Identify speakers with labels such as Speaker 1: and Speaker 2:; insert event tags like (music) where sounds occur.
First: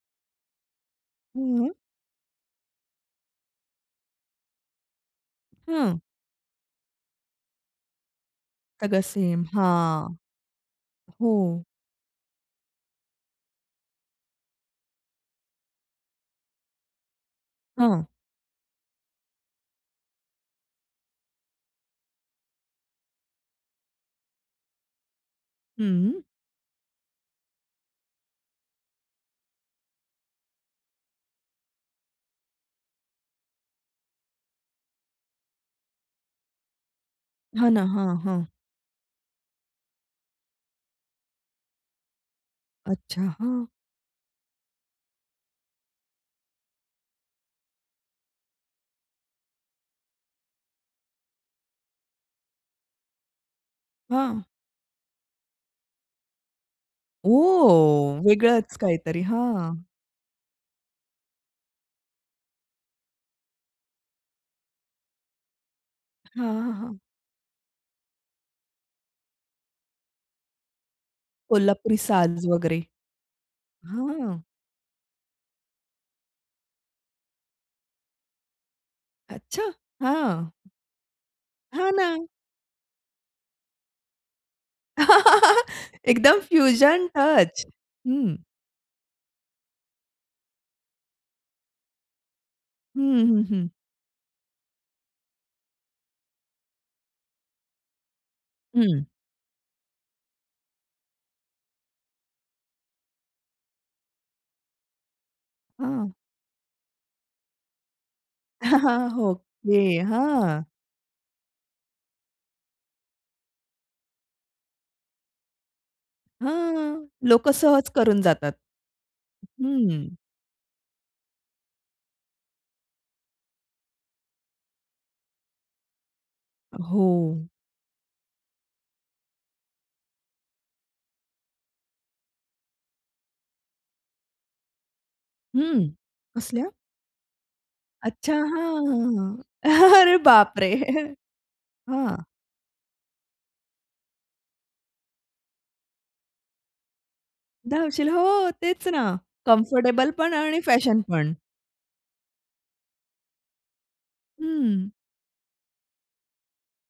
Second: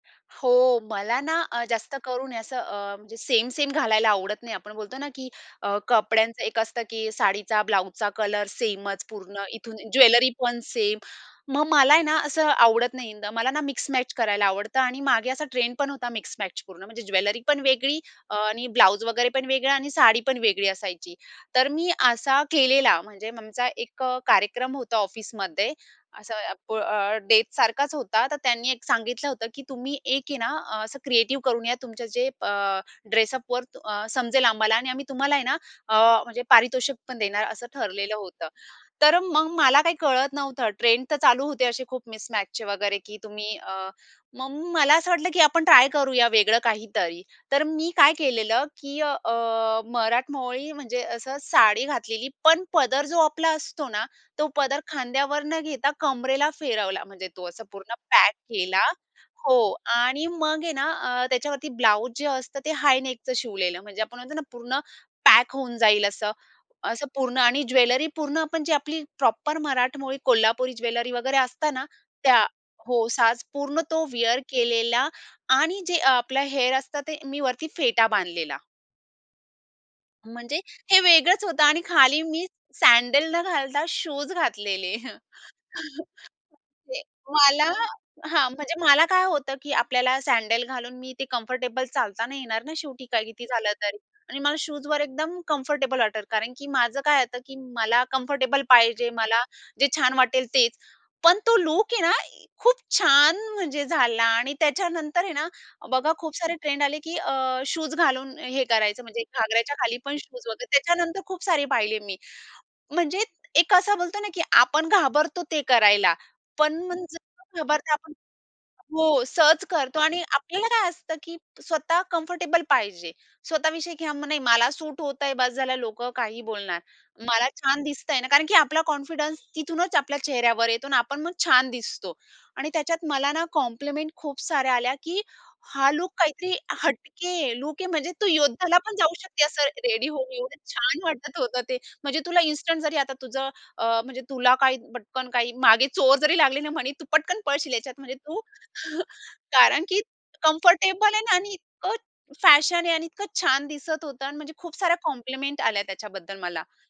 Speaker 1: हो, मला ना अ,
Speaker 2: हं.
Speaker 1: जास्त करून असं अ, म्हणजे सेम, सेम घालायला आवडत नाही. आपण बोलतो ना की अ,
Speaker 2: हं.
Speaker 1: कपड्यांचं एक असतं, की साडीचा, ब्लाउजचा कलर
Speaker 2: सगळं
Speaker 1: सेमच
Speaker 2: सेम.
Speaker 1: पूर्ण इथून,
Speaker 2: हां.
Speaker 1: ज्वेलरी पण सेम.
Speaker 2: हो.
Speaker 1: मग मला आहे ना, असं आवडत नाही इंद मला ना मिक्समॅच करायला आवडतं आणि मागे असा ट्रेंड पण होता मिक्समॅच पूर्ण. म्हणजे ज्वेलरी पण वेगळी
Speaker 2: हं.
Speaker 1: अ, आणि ब्लाउज वगैरे पण वेगळा आणि साडी पण वेगळी असायची. तर मी असा केलेला. म्हणजे आमचा एक अ, कार्यक्रम होता ऑफिसमध्ये.
Speaker 2: हम्म.
Speaker 1: असं अ, प अ, डेटसारखाच होता. तर त्यांनी एक सांगितलं होतं, की तुम्ही एक आहे ना अ, असं क्रिएटिव्ह करून या. तुमचं जे अ, ड्रेसअपवर अ, समजेल आम्हाला आणि आम्ही तुम्हाला आहे ना अ, म्हणजे पारितोषिक पण देणार असं
Speaker 2: हां ना. हां.
Speaker 1: ठरलेलं
Speaker 2: हं.
Speaker 1: होतं. तर मग मला काही कळत नव्हतं. ट्रेंड तर चालू होते असे खूप मिसमॅचचे वगैरे की
Speaker 2: अच्छा,
Speaker 1: तुम्ही
Speaker 2: हां.
Speaker 1: अ, मग मला असं वाटलं, की आपण ट्राय करूया वेगळं काहीतरी. तर मी काय केलेलं की अ, अ, मराठमोळी म्हणजे असं साडी घातलेली, पण पदर जो आपला असतो ना,
Speaker 2: हां.
Speaker 1: तो पदर खांद्यावर न घेता कमरेला फिरवला. म्हणजे तो असा पूर्ण
Speaker 2: ओह!
Speaker 1: पॅक
Speaker 2: वेगळच
Speaker 1: केला.
Speaker 2: काहीतरी.
Speaker 1: हो
Speaker 2: हां.
Speaker 1: आणि मग आहे ना अ, त्याच्यावरती ब्लाउज जे असतं ते हाय नेकचं शिवलेलं. म्हणजे आपण म्हणतो ना पूर्ण पॅक होऊन जाईल असं,
Speaker 2: हां, हां.
Speaker 1: असं पूर्ण. आणि ज्वेलरी पूर्ण आपण जी आपली प्रॉपर मराठमोळी कोल्हापुरी ज्वेलरी वगैरे असतं ना
Speaker 2: कोल्हापुरी साज
Speaker 1: त्या.
Speaker 2: वगैरे.
Speaker 1: हो, साज पूर्ण तो विअर
Speaker 2: हं.
Speaker 1: केलेला आणि जे आपलं हेअर असतं ते मी वरती फेटा बांधलेला.
Speaker 2: अच्छा, हां.
Speaker 1: म्हणजे हे वेगळंच होतं आणि
Speaker 2: हां
Speaker 1: खाली
Speaker 2: ना.
Speaker 1: मी सँडल न घालता शूज घातलेले.
Speaker 2: (laughs)
Speaker 1: (chuckles)
Speaker 2: एकदम
Speaker 1: ते,
Speaker 2: फ्युजन टच.
Speaker 1: मला
Speaker 2: हं.
Speaker 1: हां. म्हणजे मला काय होतं, की आपल्याला सँडल घालून मी ते कम्फर्टेबल चालता नाही येणार ना, शेवटी
Speaker 2: हं,
Speaker 1: काय
Speaker 2: हं,
Speaker 1: किती
Speaker 2: हं.
Speaker 1: झालं तरी. आणि मला शूजवर एकदम कम्फर्टेबल वाटतं, कारण की माझं काय होतं, की मला कम्फर्टेबल
Speaker 2: हं.
Speaker 1: पाहिजे. मला जे छान वाटेल तेच. पण तो लूक आहे ना खूप छान म्हणजे झाला आणि त्याच्यानंतर आहे ना,
Speaker 2: हां.
Speaker 1: बघा खूप सारे ट्रेंड आले की अ, शूज घालून हे करायचं.
Speaker 2: (chuckles)
Speaker 1: म्हणजे घागराच्या
Speaker 2: ओके,
Speaker 1: खाली पण शूज
Speaker 2: हां.
Speaker 1: वगैरे. त्याच्यानंतर खूप सारे पाहिले मी. म्हणजे एक असा बोलतो ना, की आपण घाबरतो ते करायला, पण
Speaker 2: हां,
Speaker 1: मग जर
Speaker 2: लोकं
Speaker 1: न
Speaker 2: सहज
Speaker 1: घाबरते आपण
Speaker 2: करून जातात.
Speaker 1: हो, सहज करतो
Speaker 2: हम्म.
Speaker 1: आणि आपल्याला काय असतं की स्वतः कम्फर्टेबल पाहिजे. स्वतः विषयी की हं, नाही मला सूट होतं आहे बस झालं, लोकं काहीही बोलणार.
Speaker 2: हो.
Speaker 1: मला छान दिसतं आहे ना कारण की आपला कॉन्फिडन्स तिथूनच आपल्या चेहऱ्यावर येतो आणि आपण मग छान दिसतो. आणि त्याच्यात मला ना कॉम्प्लिमेंट खूप साऱ्या आल्या, की
Speaker 2: हम्म,
Speaker 1: हा लूक काहीतरी
Speaker 2: कसल्या?
Speaker 1: हटके लूक आहे. म्हणजे तू
Speaker 2: अच्छा. हां,
Speaker 1: योद्ध्याला पण जाऊ
Speaker 2: हां,
Speaker 1: शकते असं
Speaker 2: हां.
Speaker 1: रेडी
Speaker 2: अरे
Speaker 1: होऊन. एवढं
Speaker 2: बापरे!
Speaker 1: छान वाटत होतं ते. म्हणजे
Speaker 2: हां.
Speaker 1: तुला इन्स्टंट जरी आता तुझं अ, म्हणजे तुला काही पटकन काही मागे चोर जरी लागली ना म्हणी तू पटकन पळशील ह्याच्यात.
Speaker 2: धावशील.
Speaker 1: म्हणजे तू
Speaker 2: हो तेच ना.
Speaker 1: (chuckles) कारण की
Speaker 2: कम्फर्टेबलपण आणि
Speaker 1: कम्फर्टेबल आहे
Speaker 2: फॅशनपण.
Speaker 1: ना आणि इतकं फॅशन आहे आणि इतकं छान दिसत होतं आणि म्हणजे खूप
Speaker 2: हम्म.
Speaker 1: साऱ्या कॉम्प्लिमेंट आल्या त्याच्याबद्दल मला.